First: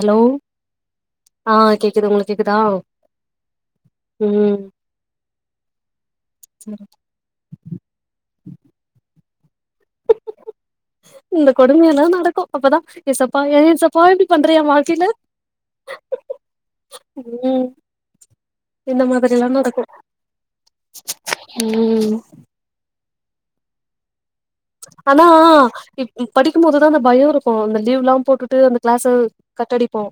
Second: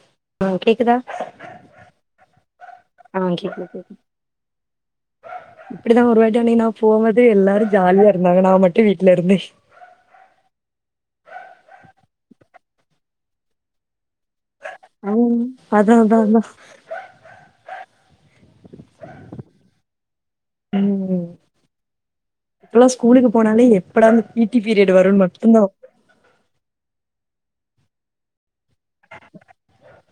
Hello ஆ கேக்குதா ஆ கேக்குது உங்களுக் கேக்குதா ஆ கேக்குது கேக்கு ம் இப்படிதா ஒரு வாட்டி அன்னைக்கி நா சரி. போவ த எல்லாரு ஜாலியா இருந்தாங்க நா மட்டு வீட்ல இருந்தே இந்த கொடுமையல்லி நடக்கு அப்பதா ஏசப்பா ஏசப்பா எப்படி பண்றியேப்பா அங் அத அதா அதா ம் இந்த மாதிரிலா நடக்கு ம் ம் இப்பல்லா ஸ்கூலுக்கு போனாலே எப்படா பீ டி பீரியட் வருன் மட்டுதா தன் படிக்கும் போதுதா அந்த பயோருக்கு அந்த லீவ்லா போட்டுட்டு அந்த கிளச கட்டடிப்போ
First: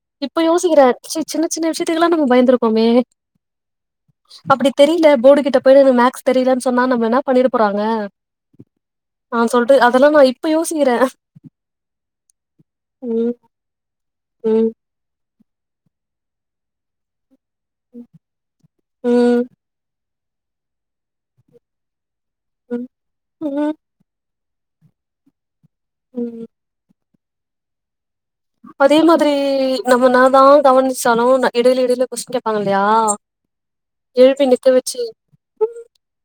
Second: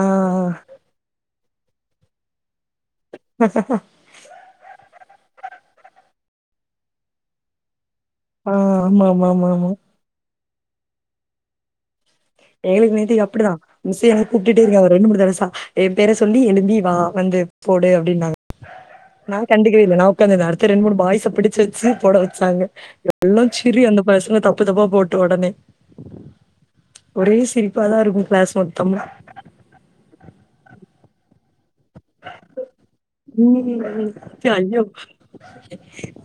ஆ இப்ப யோசிக்கிற ச்சி சின்ன சின்ன விஷயத்துக்கலா நம்ம பயந்துருக்கோமே ஹ அப்டி தெரியல போர்டு கிட்ட போயி என மேக்ஸ் தெரியலனு சொன்னா நம்ம என்ன பண்ணிட போறாங்க ஆ ஆமா ஆமா நா ஆமா ஆமா சொல்ட்டு அதெல்லா நா இப்ப யோசிக்கிறே எங்ளுக்கு நேத்து ம் அப்டிதா மிஸ் எங்கள கூப்டுட்டே ம் இருந்தாங்க ரெண்டு மூணு தடை சா எ பேரை சொல்லி எழும்பி வா வந்து போடு அப்டின்னாங்க நா ம் கண்டு இல்ல நா உக்காந்துருந்தே அடுத்து ரெண்டு மூணு பாய்ஸ் ச பிடிச்சு வச்சு போட வச் சாங்க ம் எல்லா ம் சிரி அந்த பசங்க தப்பு தப்பா போட்டு உடனே ம் ஒரே சிரிப்பா தா இருக்கு கிளாஸ் அதே மொத்தமா மாதிரி நம்ம என்னா தா கவனிச்சாலு இடையில இடையில கொஸ்டின் கேப் ப்பாங்க ம் எழுப்பி ஐயோ நிக்கவச்சு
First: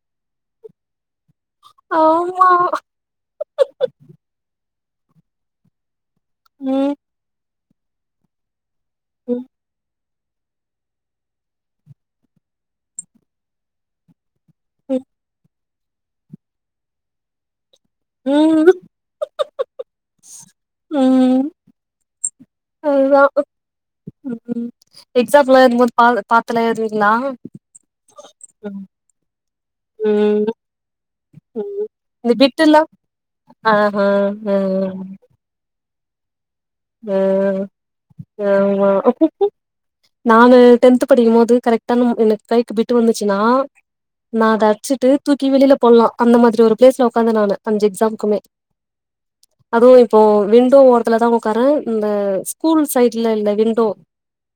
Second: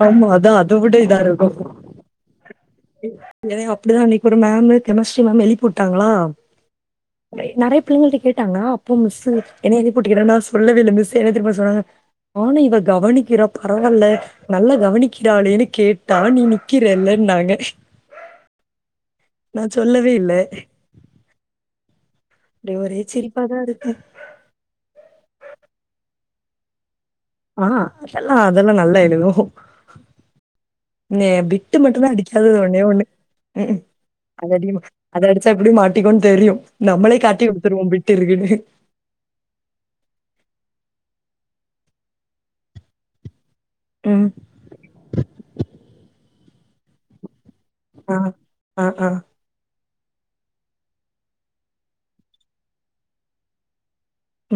ஆமா அதா அது விட இதாருக்கு ஆமா எனக்கு அப்டிதா அன்னைக்கு ஒரு மேம் கெமிஸ்ட்ரி மேம் எழுப்பி விட்டாங்ளா ம் நெறைய பிள்ளைங்கள்ட்ட கேட்டாங்ளா அப்போ மிஸ் ம் என்னய எழுப் கூப்ட்டிக்கிறா நான் சொல்லவே இல்ல மிஸ் என்ன தெரியுமா சொன்னாங்க நானூ இவ கவனிக்கிறா பரவால நல்லா ம் கவனிக்கிறாளேன்னு கேட்டா நீ நிக்கிறலன்னாங்க [unintelligible] நா சொல்லவே இல்ல ம் இங்க ஒரே சிரிப்பாதா இருக்கு ம் ம் எக்ஸாம்லா எழுதும்போது பா பாத்லா எழுதுவீங்ளா ஆ அதெல்லா அதெல்லா நல்லா எழுதுவோ ம் பிட்டு ம் மட்டு்தா இந்த அடிக்காதது ஒண்ணே பிட்டுல்லா ஒண்ணு ம் ஆஹா ஆ அதடிக்கணு அதடி எப்டி மாட்டிக்கோன்னு தெரியு நம்மளே காட்டி குடுத்துருவோ பிட்டு இருக்குன்னு [unintelligible] நான் டென்த் படிக்கும் போது கரெக்டா நம் என் கைக்கு பிட்டு வந்துச்சுனா ம். நா அதை அச்சிட்டு தூக்கி வெளியில போலாம் அந்த மாதிரி ஒரு பிளேஸ்ல உக்காந்தே நானு அஞ்சு ஆ. எக்ஸாம்க்குமே ஆ, ஆ. அதுவு இப்போ விண்டோ ஓரத்துல தா உக்காந் க்கறே இந்த ஸ்கூல் சைட்ல உள்ள விண்டோ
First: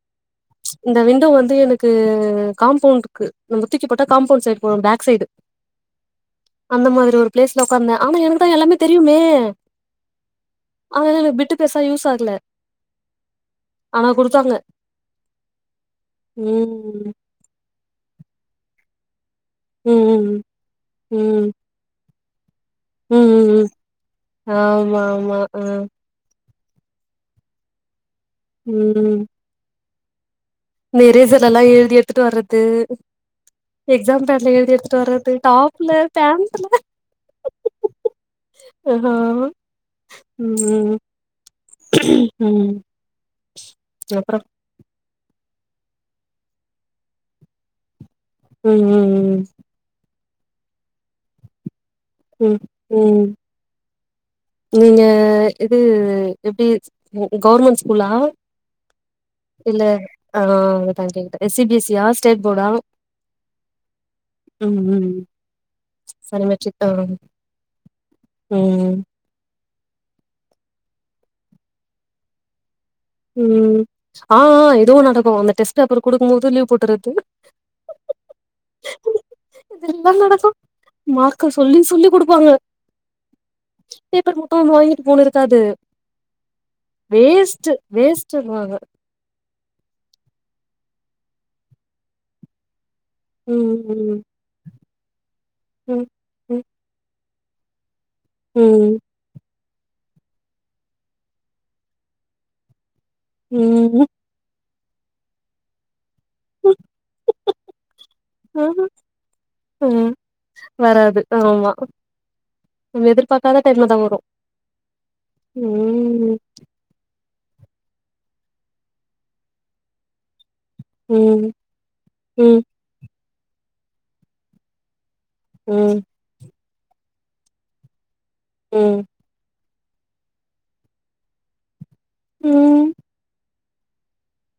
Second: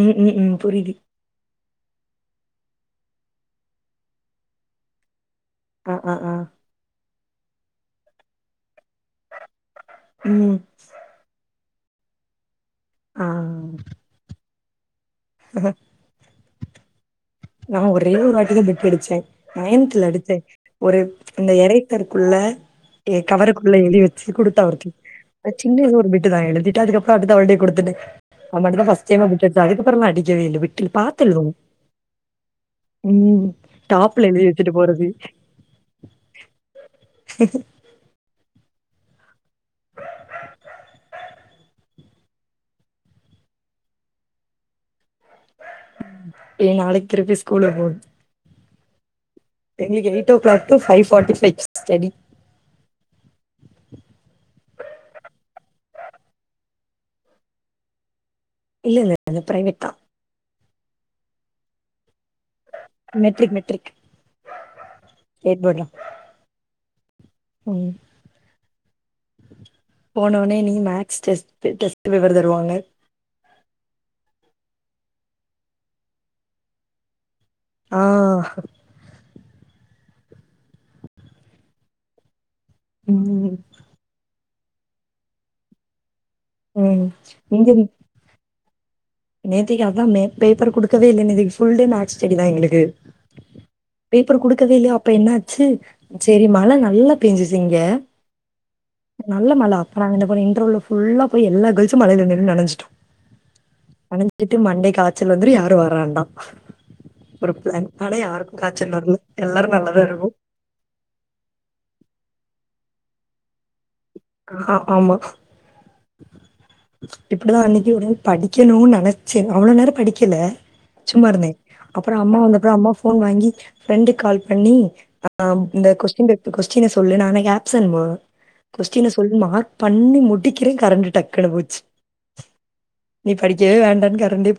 ம், ம், ம். புரியுது. இந்த விண்டோ வந்து எனக் க்கு காம்பவுண்ட்க்கு நம்ம தூக்கி போட்டா காம்பௌண்ட் சைடு போறோ பேக் சைடு ஆ ஆ ஆ அந்த மாதிரி ஒரு பிளேஸ்ல உக்காந்தே ஆனா எனக்குதா எல்லாமே தெரியுமே ம் ஆனா எனக் பிட்டு பெருசா யூஸ் ஆகல ஆ ஆனா குடுத்தாங்க [unintelligible] ம் நா ஒரே ஒரு வாட்டிதா பிட் அடிச்சே நயன்துல அடிச்சே ம் ஒரு ம் ம் அந்த எறைத்தர் குள்ள இத ம் கவரக்குள்ள எழுதி வச்சு குடுத்தா ஒருத்தி, ஆமா ஆமா நா ஆ சின்ன ஏதோ ஒரு பிட்டுதா எழுதிட்டு அதுக்கப் பாத்துட்டு அவள்டயே குடுத்துட்டே, அது மட்டு தா பஸ்ட் ம் டைமா பிட் அடிச்சே, அதுகப்றோ நா அடிக்கவே இல்ல பிட் இந்த எரேசர்லா எழுதி எடுத்ட்டு வர்றது ம் எக்ஸாம் டாப்ல பேட்ல வச்சுட்டு எழுதி எடுத்துட்டு போறது வர்றது டாப்ல பேண்ட்ல ஆமா ஆமா ம் ம் அப்றோ ஏ நாளைக்கு திருப்பி ஸ்கூலுக்கு போனு ம்ம்ம் எங்களுக்கு eight o'clock to ஃவைவ்ஃபாட்டி five study ம் ம் நீங்க இது எப்டி கவர்மெண்ட் ஸ்கூலா இல்ல இல்ல அது பிரைவேட் தா ஆஹ் அததா கேட்டேன் எ சி பி ஸி யா ஸ்டேட் போர்டா மெட்ரிக் மெட்ரிக் ஸ்டேட் போர்டுல சனிமெச்சித்தாவன் ம் போனோனே நீ மேக்ஸ் டெஸ்டு டெஸ்ட் பேப்பர் தருவாங்க ம் ஆஹ் ஆஹ் இதுவு நடக்கு, அந்த டெஸ்ட் பேப்பர் குடுக்கு போது லீவ் போட்டுறது ஆ ஹா இதெல்லா நடக்கு மார்க்க சொல்லி சொல்லி குடுப்பாங்க ம் பேப்பர் மட்டு வந்து வாங்கிட்டு போணு இருக்காது ம். வேஸ்ட்டு வேஸ்ட்டு மாக நேத்திக்கி அதான் மே பேப்பர் குடுக்கவே இல்லனு நேத்திக்கு ஃபுல் டே மேக்ஸ் ஸ்டெடி தா எங்களுக்கு ம் ம் பேப்பர் குடுக்கவே இல்லயா அப்ப என்னாச்சு செரி ம் மழ நல்லா பெஞ்சுச்சு இங்க ம் நல்ல மழ அப்ப நாங்க என்னபண்ணோ இன்ட்றவல ஃபுல்லா போய் எல்லா கேர்ள்ஸும் மழல நின்னு நெனஞ்சிட்டோ ம் உம் நெனஞ்சிட்டு மண்டே காய்ச்சல் வந்துரு யாரு வர வேண்டா ஒரு பிளான் பண்ணா யாருக்கு ஆஹா காய்ச்சல் வரல எல்லாரு ஆ நல்லாதா இருக்கு வராது ஆமா நம்ம எதிர்பாக்காத டைம்லதா வ ஹா ஆமா இப்டிதா அன்னைக்கு ஒடனே படிக்கணுனு நெனைச்சே அவ்ளோ நேரோ படிக்கல சும்மாருந்தே ம் அப்பறோ அம்மா வந்த ம் அப்றோ அம்மா ஃபோன் வாங்கி ஃப்ரெண்டு கால் பண்ணி அ ஆம் இந்த ம் கொஸ்டின் பேப்பர் கொஸ்டின சொல்லு நா அன்னைக்கி ஆப்சென்ட் மா ம் கொஸ்டின சொல்லி மார்க் பண்ணி முடிக்கிறே கரண்டு டக்குனு போச்சு ம் நீ படி க்கவே வேண்டானு கரண்டே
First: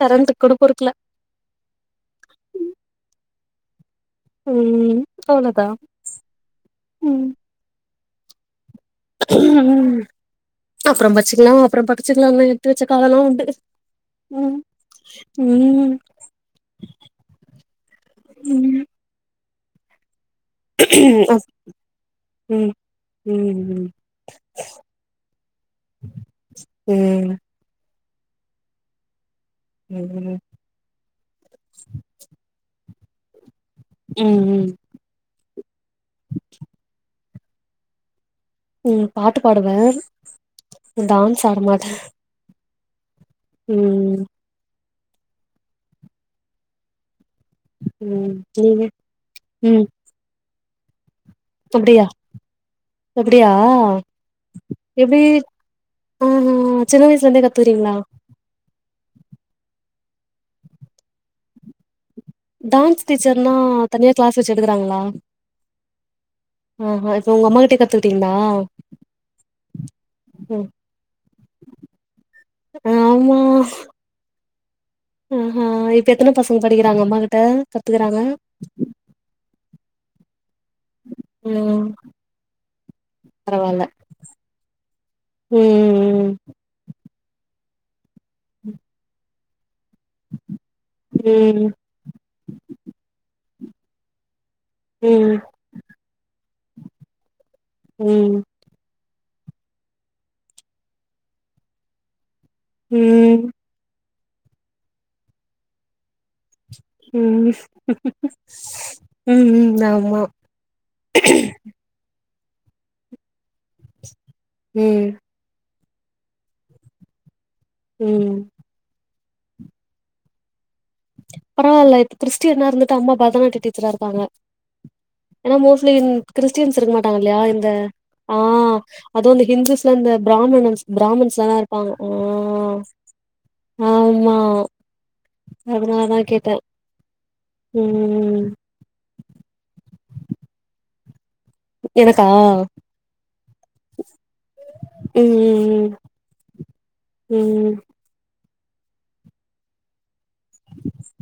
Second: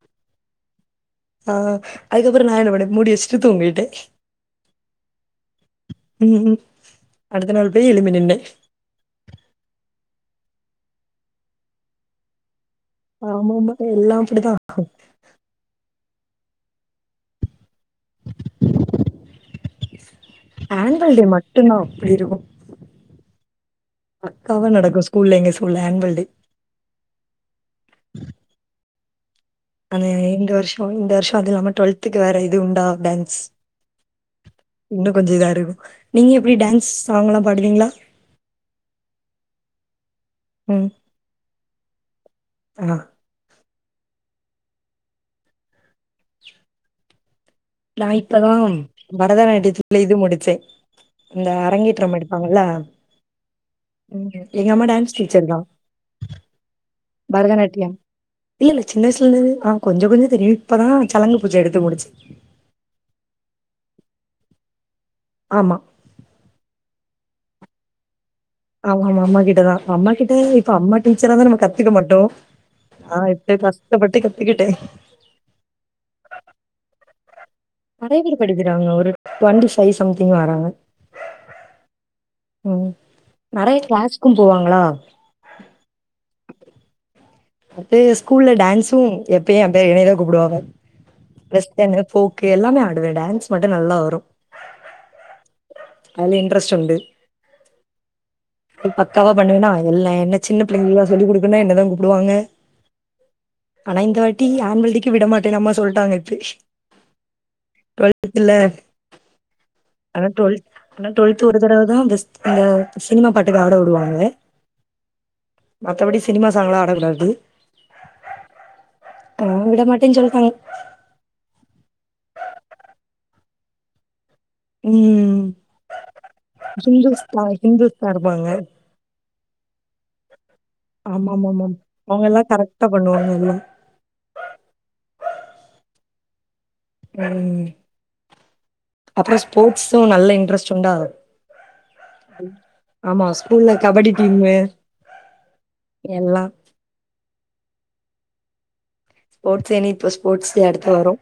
கரண்ட்க்கு கூட பொறுக்கல ஆஹ் அதுக்கப்பறோ நா என்ன பண்ணே மூடி வச்சிட்டு தூங்கிட்டே ம் அவ்ளோதா ம் ம் அடுத்த நாள் போய் எழும்பி நின்னே ம் அப்பற பச்சுக்கலா அப்பறோ படிச்சுக்கலானு விட்டுவச்ச காலெல்லா உண்டு ஆமாமா எல்லாம் அப்படிதான். உம் ம் ம் ஆனுவல் டே அப் மட்டு தா அப்டி இருக்கு ம் ம் பக்காவா நடக்கு ஸ்கூல்ல எங்க ஸ்கூல்ல ஆனுவல் டே உம் அதே ம் எங்க வருஷோ இந்த வருஷோ அதுவு இல்லாம டுவெல்த்துக்கு வேற இது உண்டா டான்ஸ் ம் ம் இன்னு கொஞ்சோ இதா இருக்கு நீங்க எப்டி டான்ஸ் சாங் எல்லா பாடுவீங்களா ம் பாட்டு பாடுவே டான்ஸ் ஆட மாட்டே எனா ம் நா ம் இப்பதா நீங்க ம் பரதநாட்டியத்தில இது முடிச்சே இந்த அப்டியா அரங்கேற்றம் எடுப்பாங்கள அப்டியா எங்க அம்மா டான்ஸ் எப்டி டீச்சர் தா ஆ ஹா சின்ன வயசுல இருந்தே கத்துறீங்களா இல்ல இல்ல சின்ன வயசல இருந்து ஆ கொஞ்சோ கொஞ்சோ தெரியு இப்பதா சலங்கு பூஜ எடுத்து முடிச்சே டான்ஸ் டீச்சர்னா தனியா கிளாஸ் வச்சு எடுக்கறாங்களா ஆமா ஓஹோ இப்ப உங்க அம்மா கிட்டேயே கத்துக்கிட்டீங்களா ஆமா ஆமா அம்மா கிட்டதா அம்மா கிட்ட ம் இப்ப அம்மா டீச்சரா தான் நம்ம கத்துக்க மாட்டோ ஆ ஆமா எப்டி கஷ்டப்பட்டு கத்திக்கிட்டே ஆ ஹா இப்போ எத்தனை பசங்க படிக்கிறாங்க அம்மா கிட்ட கத்துக்கிறாங்க யாங்க ஒரு டுவெண்டிஃபைவ் சம்திங்ல வராங்க [unintelligible] நறைய கிளாஸ்க்கு போவாங்ளா ம் ம் ம் அடே ஸ்கூல்ல டான்ஸ்சு எப்பயு ஏ பே என்னயதா கூப்டுவாங்க ம் வெஸ்டன்னு ஃபோக் கு எல்லாமே ஆடுவே டான்ஸ் மட்டு நல்லா வரு ம் அய்ல இன்ட்ரஸ்ட் உண்டு ம் பக்காவா பண்ணுவேனா எல்லா என்ன சின்ன பிள்ளைங்லா சொல்லி குடுக்குன்னா என்னதா கூப்டுவாங்க ம் ஆனா இந்த வாட்டி ஆன்வல் டேக்கி விட மாட்டேன்னு அம்மா சொல்ட்டாங்க இப் ம் ம் ஆமா இந் தரவ தா பெஸ்ட் அ இந்த சினிமா பாட்டுக்கு ஆட உடுவாங்க ம் மத்த படி சினிமா சாங்லா ஆட கூடாது ம் ஆ விட மாட்டேன் சொல்தாங்க பரவால்ல இப் கிறிஸ்டியனா இருந்துட்டு அம்மா பரதநாட்டிய டீச்சரா இருக்காங்க ம் ஏனா மோஸ்ட்லி இந் கிறிஸ்டியன்ஸ் இருக்க மாட்டாங்க ஹிந்துஸ் இல்லயா தா இந்த ஹிந்துஸ் தா ஆ இருப்பாங்க அது இந்த ஹிந்துஸ் ல அந்த பிராமனன்ஸ் பிராமன்ஸ்ல தா ஆமாமாமா இருப்பாங்க ஆ அவங்கல்லா கரெக்டா பண்ணுவாங்க எல்லா ஆம்மா அதனாலதா கேட்டே ம் அப்றோ ஸ்போட்ஸ்சு நல்ல இன்ட்ரெஸ்ட் உண்டா எனக்கா ஆமா ஸ்கூல்ல கபடி டீமு ம் எல்லா ம் ஸ்போட்ஸ் டேன்னு இப்போ ஸ்போர்ட்ஸ் டே அடுத்து வரு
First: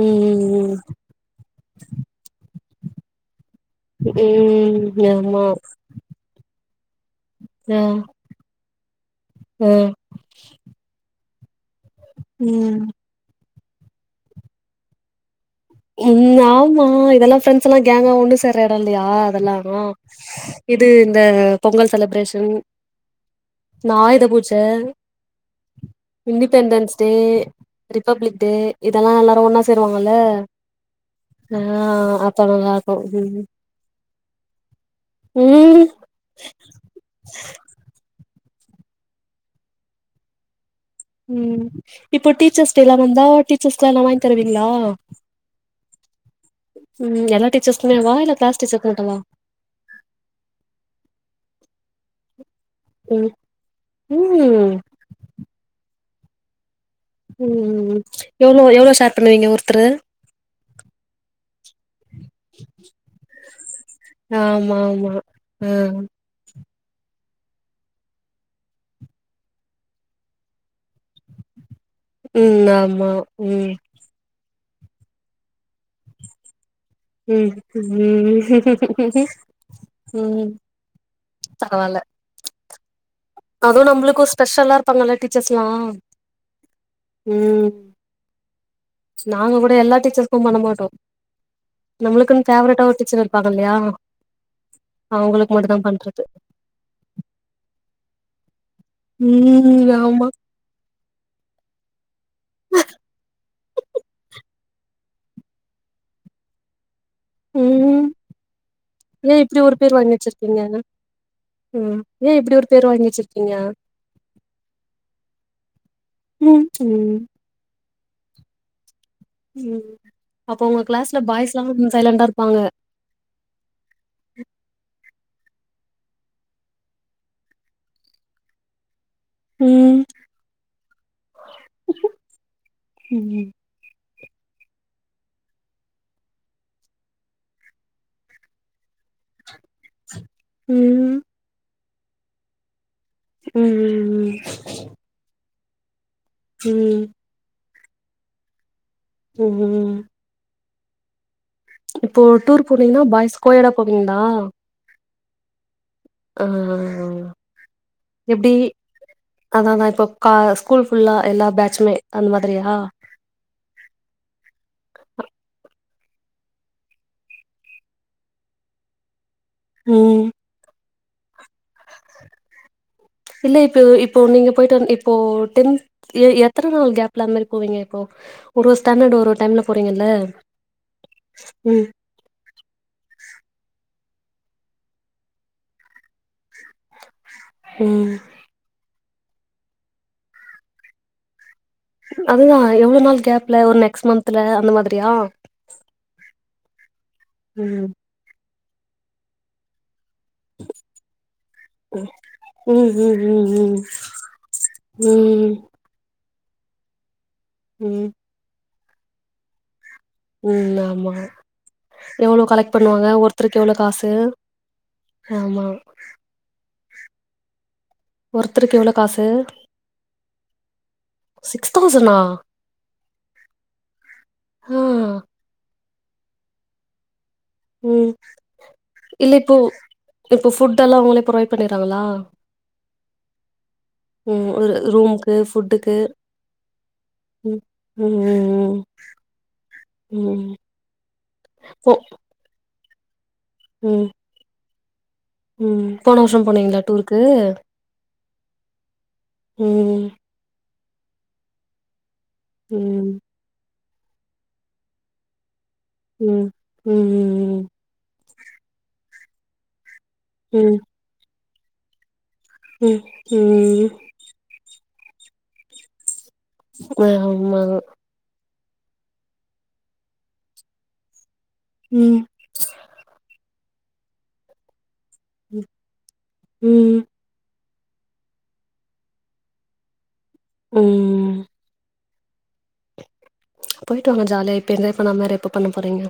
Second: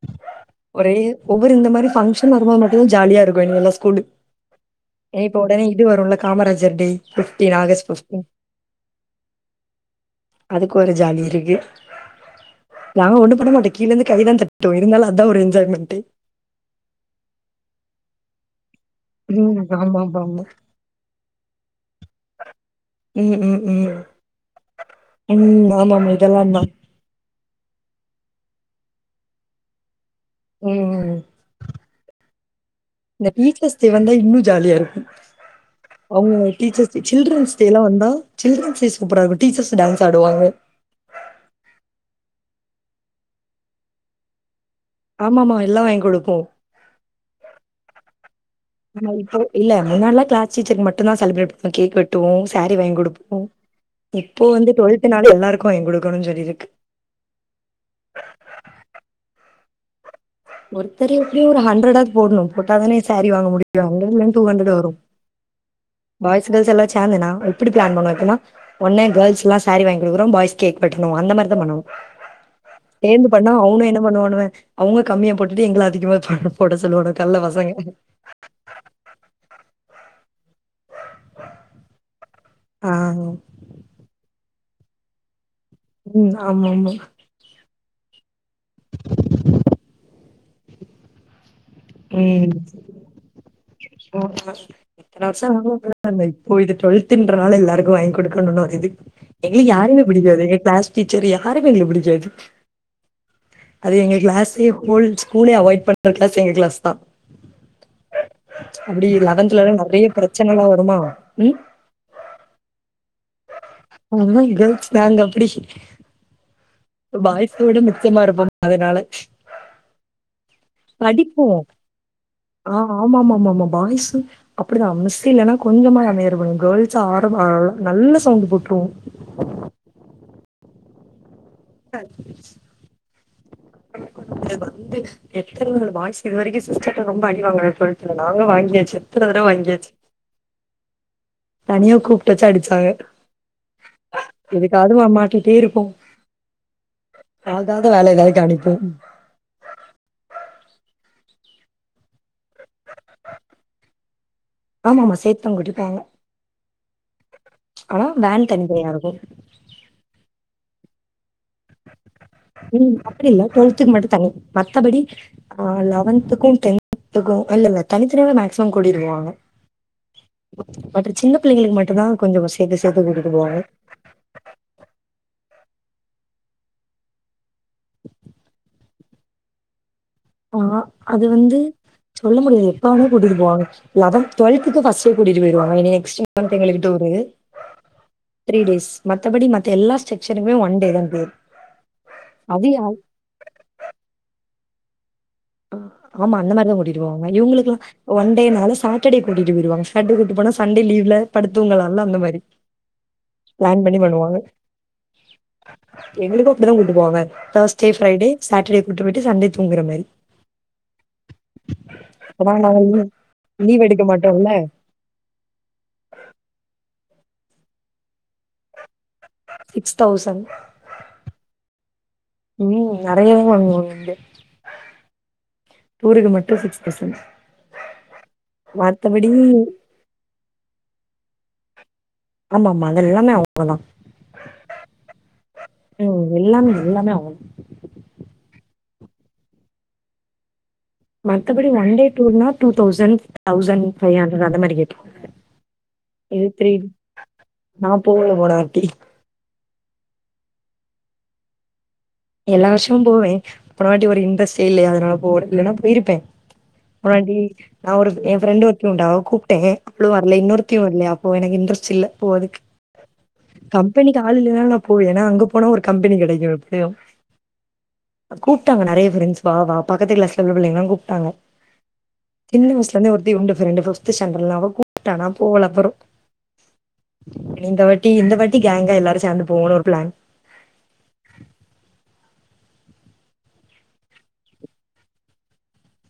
ம் ஒரே ஒவ்வொரு இந்த மாரி பங்க்ஷன் வரும்போது மட்டு தா ஜாலியாருக்கு [inaudible] ம் ம் ஏ இப்ப ஆமா உடனே இது வருல காமராஜர் டே ஃபிஃப்டீன் ஆகஸ்ட் ஃபிஃப் ம் அதுக்கு ஒரு ஜாலி இருக்கு ம் நாங்க ஒன்னு பண்ண மாட்ட கீழ இருந் கை தா தட்டுவே இருந்தாலு அதா ஒரு என்ஜாய்மெண்ட் ம் ஆமா இதெல்லா ஃபிரண்ட்ஸ் எல்லா கேங்கா ஒன்னு சேர எடோ இல்லையா ம். அதெல்லாவு ஆமாமாமா. இது இந்த பொங்கல் செலப்ரேஷன் ம், ம், ஆயுத பூஜ ஆமாம் இதெல்லாம் தான். பெண்டன்ஸ் டே ரிப்பப்ளிக் டே இதெல்லா எல்லாரு ஒன்னா சேருவாங்கல்ல ம் ம் ஆ அப்ப நால்லா இந்த [unintelligible] டே வந்தா இன்னு ஜாலியாருக்கு ம் அவுங்க ங்க டீச்சர்ஸ் சில்ட்ரன்ஸ் டேலா வந்தா சில்ட்ரன்ஸ் டே சூப்பராருக்கு டீச்சர்ஸ் டான்ஸ் ஆடுவாங்க ம் இப்போ டீச்சர்ஸ் டேலா வந்தா டீச்சர்ஸ் க்குலா எல்லா வாங்கி தர்விங்ளா ஆமாமா எல்லாம் வாங்கி குடுப்போம். ம் எல்லா டீச்சர்ஸ்க்குமே வா இல்ல கிளாஸ் டீச்சர் ஆமா மட்டுமா இப்போ இல்ல முன்னாடிலா க்ளாஸ் டீச்சர்க்கு மட்டும்தா செலிப்ரேட் பண்ணி கேக் வெட் ட்டுவோ சாரீ வாங்கி ம் குடுப்போ இப்போ வந்து ம் டுவெல்த்னால எல்லாருக்கு வாங்கி குடுக்கணுனு சொல்லிருக்கு ம் ம் ம் எவ்ளோ எவ்ளோ ஷேர் பண்ணுவிங்க ஒர்த்தரு ஒருத்தர் எப்டியு ஒரு ஹண்ட்ரடாது போடணு போட்டா தானே சாரீ வாங்க முடியு [unintelligible] இருந்து டூ ஹண்டிரென்ட் ஆமா வரு ஆமா ஆ பாய்ஸ் கேள்ஸ் எல்லா சேந்து நாங்க இப்டி பிளான் பண்ணோ எப்டினா ஒன்னு கேள்ஸ்லா சாரி வாங்கி குடுக்குறோ பாய்ஸ் கேக் வெட்ணு அந்த மாரி தா பண்ணனு ம் ஆமா சேந்து பண்ணா ம் அவுனோ என்ன பண்ணுவானுவ அவுங்க கம்மியா போட்டுட்டு எங்கள அதிகமா போட சொல்லுவானா ம் ம் ம் பரவால ஆ அதுவு நம்மளுக்கு ஸ்பெஷல்லா இருப்பாங்கல்ல டீச்சர்ஸ்லா ம் ஆமா ஆமா ம் நாங்க கூட எல்லா டீச்சர்சுக்கு பண்ணமாட்டோ நம்மளுக்குன்னு ம் ஃபேவரட்டா ஒரு டீச்சர் இர் பாகல்லையா அவுங்களுக்கு மட்டுந்தா பண்றது ஒ இது டுவெல்துன்றனால எல்லாருக்கு வாங்கி கொடுக்கணும்னு வருது எங்களுக்கு ம் யாருமே ஆமா பிடிக்காது எ கிளாஸ் டீச்சர் யாரையுமே எங்ளுக்கு புடிக்காது அது எங்க கிளாஸ்லயே ஹோல் ஸ்கூலே அவாய்ட் பண்ற கிளாஸ் எங்க கிளாஸ் தா ம் அப்டி ஏ இப்டி லெவன்த்லல்லா ஒரு பேர் நெறய வாங்கி பிரச்சனை வச்சிருக்கீங்க எல்லா வருமா ம் ம் ஏன் இப்டி ஒரு பேர் வாங்கி வச்சுருக்கீங்க அதேல்லா கேள்ஸ் காங் அப்டி ம் ம் துவிட மிச்சயமா இருப்போம் அதனால ம் அப்ப உங்க கிளாஸ்ல பாய்ஸ்லா சைலண்டா இருப்பாங்க ஆமா ஆமா ஆமா ஆமா பாய்ஸு அப்டிதா மிஸ் இல்லன்னா கொஞ்சமாவது அமைதியா இருப்பானுங்க கேர்ள்ஸ் ஆ [unintelligible] நல்ல சவுண்ட் போற்றுவோ ம் ம் அ வந்து எத்தன நாள் பாய்ஸ் இதுவரைக்கு சிஸ்டர்ட ரொம்ப அடி வாங்கல டொல்த்துல நாங்க வாங்கியாச்சு எத்தன தடவ வாங்கியாச்சு ம் தனியா கூப்ட்டு வச்சு அடுச்சாங்க ம் ம் ம் எதுக்காது வம் மாட்டிட்டே இருப்போம் ம் நாதாவது வேல எதாவது கணிப்போம் ம் இப்போ டூர் போனீங்ன்னா பாய்ஸ் கோயடா போவீங்ளா ஆமா ஆமா சேத்து தா கூட்டிப்பாங்க ஆ ஆ ஆ வேன் எப்டி தனித்தனியா இருக்கும் ஆதா தா இப்போ கா ஸ்கூல் ஃபுல்லா எல்லா பேச்சுமே அந்த மாதிரியா அப்டி இல்ல டுவல்த்துக்கு மட்டு தனி மத்தபடி ஆ லவன்துக்கு டென்த்துக்கு இல்லல்ல தனித் தனியாவே மேக்சிமம் கூட்டிட்டு போவாங்க ம் மற்ற சின்ன பிள்ளைங்களுக்கு மட்டு தா கொஞ்சோ வ சேத்து சேத்து கூட்டிட்டு போவாங்க இல்ல இப்போ இப்போ நீங்க போயிட்டு வந் இப்போ டென்த் எ எத்தன நாள் கேப்ல அந்த மாரி போவீங்க இப்போ ஒரு ஒரு ஸ்டாண்டர்டு ஒரு ஒரு டைம்ல போறீங்கல்ல ஆ அது வந்து ம் சொல்ல முடியாது எப்ப வேணா கூட்டிட்டு போவாங்க லெவன்த் டுவெல்த்துக்கு ஃபர்ஸ்டே கூட்டிட்டு போயிருவாங்க எனி எக்ஸ்ட்ரீம் [unintelligible] எங்களுக்கு டூரு ம் த்ரீ டேஸ் மத்தபடி மத்த எல்லா செக்க்ஷனுமே ஒன் டே தான் டூரு அதுதா எவ்ளோ நாள் கேப்ல ஒரு நெக்ஸ்ட் மந்த்ல அந்த மாதிரியா ஆமா அந்த மாதிரிதா கூட்டிட்டு போவாங்க இவுங்களுக்குலா ம் ஒன்டே நாலு சாட்டர்டே கூட்டிட்டு போய்ருவாங்க சாட்டர்டே கூட்டிட்டு போனா சண்டே லீவ்ல படுத்து தூங்கலால அந்த மாதிரி ம் ம் ம் ம் பிளான் பண்ணி பண்ணுவாங்க ம் எங்களுக்கு அப்டி தா கூப்டு போவாங்க தர்ஸ்டே ம் ஃப்ரைடே சாட்டர்டே கூட்டிட்டு போயிட்டு சண்டே தூங்குற மாரி ம் ஆமா எவ்ளோ அப்பதான் கலெக்ட் நாங்க பண்ணுவாங்க ஒருத்தருக்கு எவ்ளோ லீவ் எடுக்க காசு மாட்டோம்ல ஆமா ஒருத்தருக்கு எவ்ளோ காசு சிக்ஸ் தௌசண்ட் சிக்ஸ் தௌசண்ணா உ நெறையாதா வாங்குவோ இங்க ஆ ஆ. ஊருக்கு மட்டு சிக்ஸ் தௌசண் உ இல்ல இப்போ இப்ப ஃபுட்டேல்லா அவங்களே ப்ரொவைட் பண்ணிடுறாங்களா ஆமா ஆமா அது எல்லாமே அவங்கதா உ ஒரு ரூம்க்கு ஃபுட்டுக்கு ம் எல்லாமே எல்லாமே அவங்க உ உ உ உ.... உ மத்தபடி ஒன்டே டூர்னா two thousand thousand five hundred அந்த மாரி ரேட் உ போன வருஷோ போனீங்களா டூருக்கு நான் போகல போன வாட்டி உ எல்லா வருஷமு ம் போவே போனவாட்டி ஒரு இன்்ரெஸ்டே இல்லையா அதனால போவல இல்லனா போயிரு பேன் ம் ம் போனவாட்டி ம் நான் ஒரு என் ஃப்ரெண்ட் ஒருத்தியு உண்டு அவ கூப்ட்டே அவளுவரல ம் இன்னொருத்தியு வரலையா அப்போ எனக்கு இன்டரெஸ்ட் இல்ல போவதுக்கு உ உ காலைலில நா போவே ஏன்னா அங்க போனா ஒரு கம்பெனி கிடைக்கு ஆ ஆமா கூப்பிட்டாங்க நேறைய பிரெண்ட்ஸ் வா வா பக்கத்து கிளாஸ்ல உள்ள புள்ளைங்கல்லா கூப்பிட்டாங்க உ சின்ன வயசல இருந்தே ஒருத்தி உண்டு பிரண்டு பிப்த் ஸாண்டர்டல அவ கூப்டா நா ம் போவல அப்போறோ ம் இந்த வாட்டி இந்த வாட்டி கேங்கா எல்லாரு சேர்ந்து போவோன்னு ஒரு பிளான் ம் போயிட்டு வாங்க ஜாலியா இப்போ என்ஜாய் பண்ணமா எப்ப பண்ண போறீங்க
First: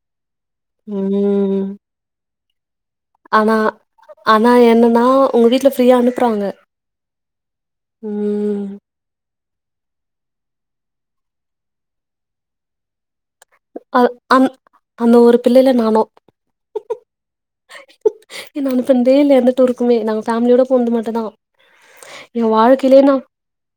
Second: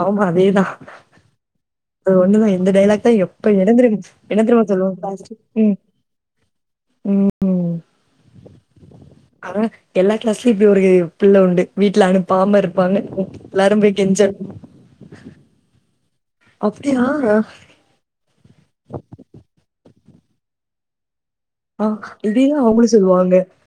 ஆமா அதேதா ம் அது ஒன்னுதா எந்த டைலாக் தா எப்ப ஆனா என்ன தெரியுமா என்ன ஆனா தெரியுமா சொல்லுவோ என்னன்னா லாஸ்ட் உங்க வீட்டுல ம் ஃப்ரீயா அனுப்றாங்க ம் ம் ஆனா எல்லா கிளாஸ்லயு இப்படி ஒரு பிள்ளை உண்டு வீட்டுல அனுப்பாம இருப்பாங்க எல்லாரு போய் கெஞ்ச னு அந்த ஒரு பிள்ளைல நானு அப்புடியா என்ன அனுப்புனதே இல்ல எந்த டுருக்குமே நாங்க பேமிலியோட போனது மட்டுதா ஆ இதேதா அவங்களு சொல்லுவாங்க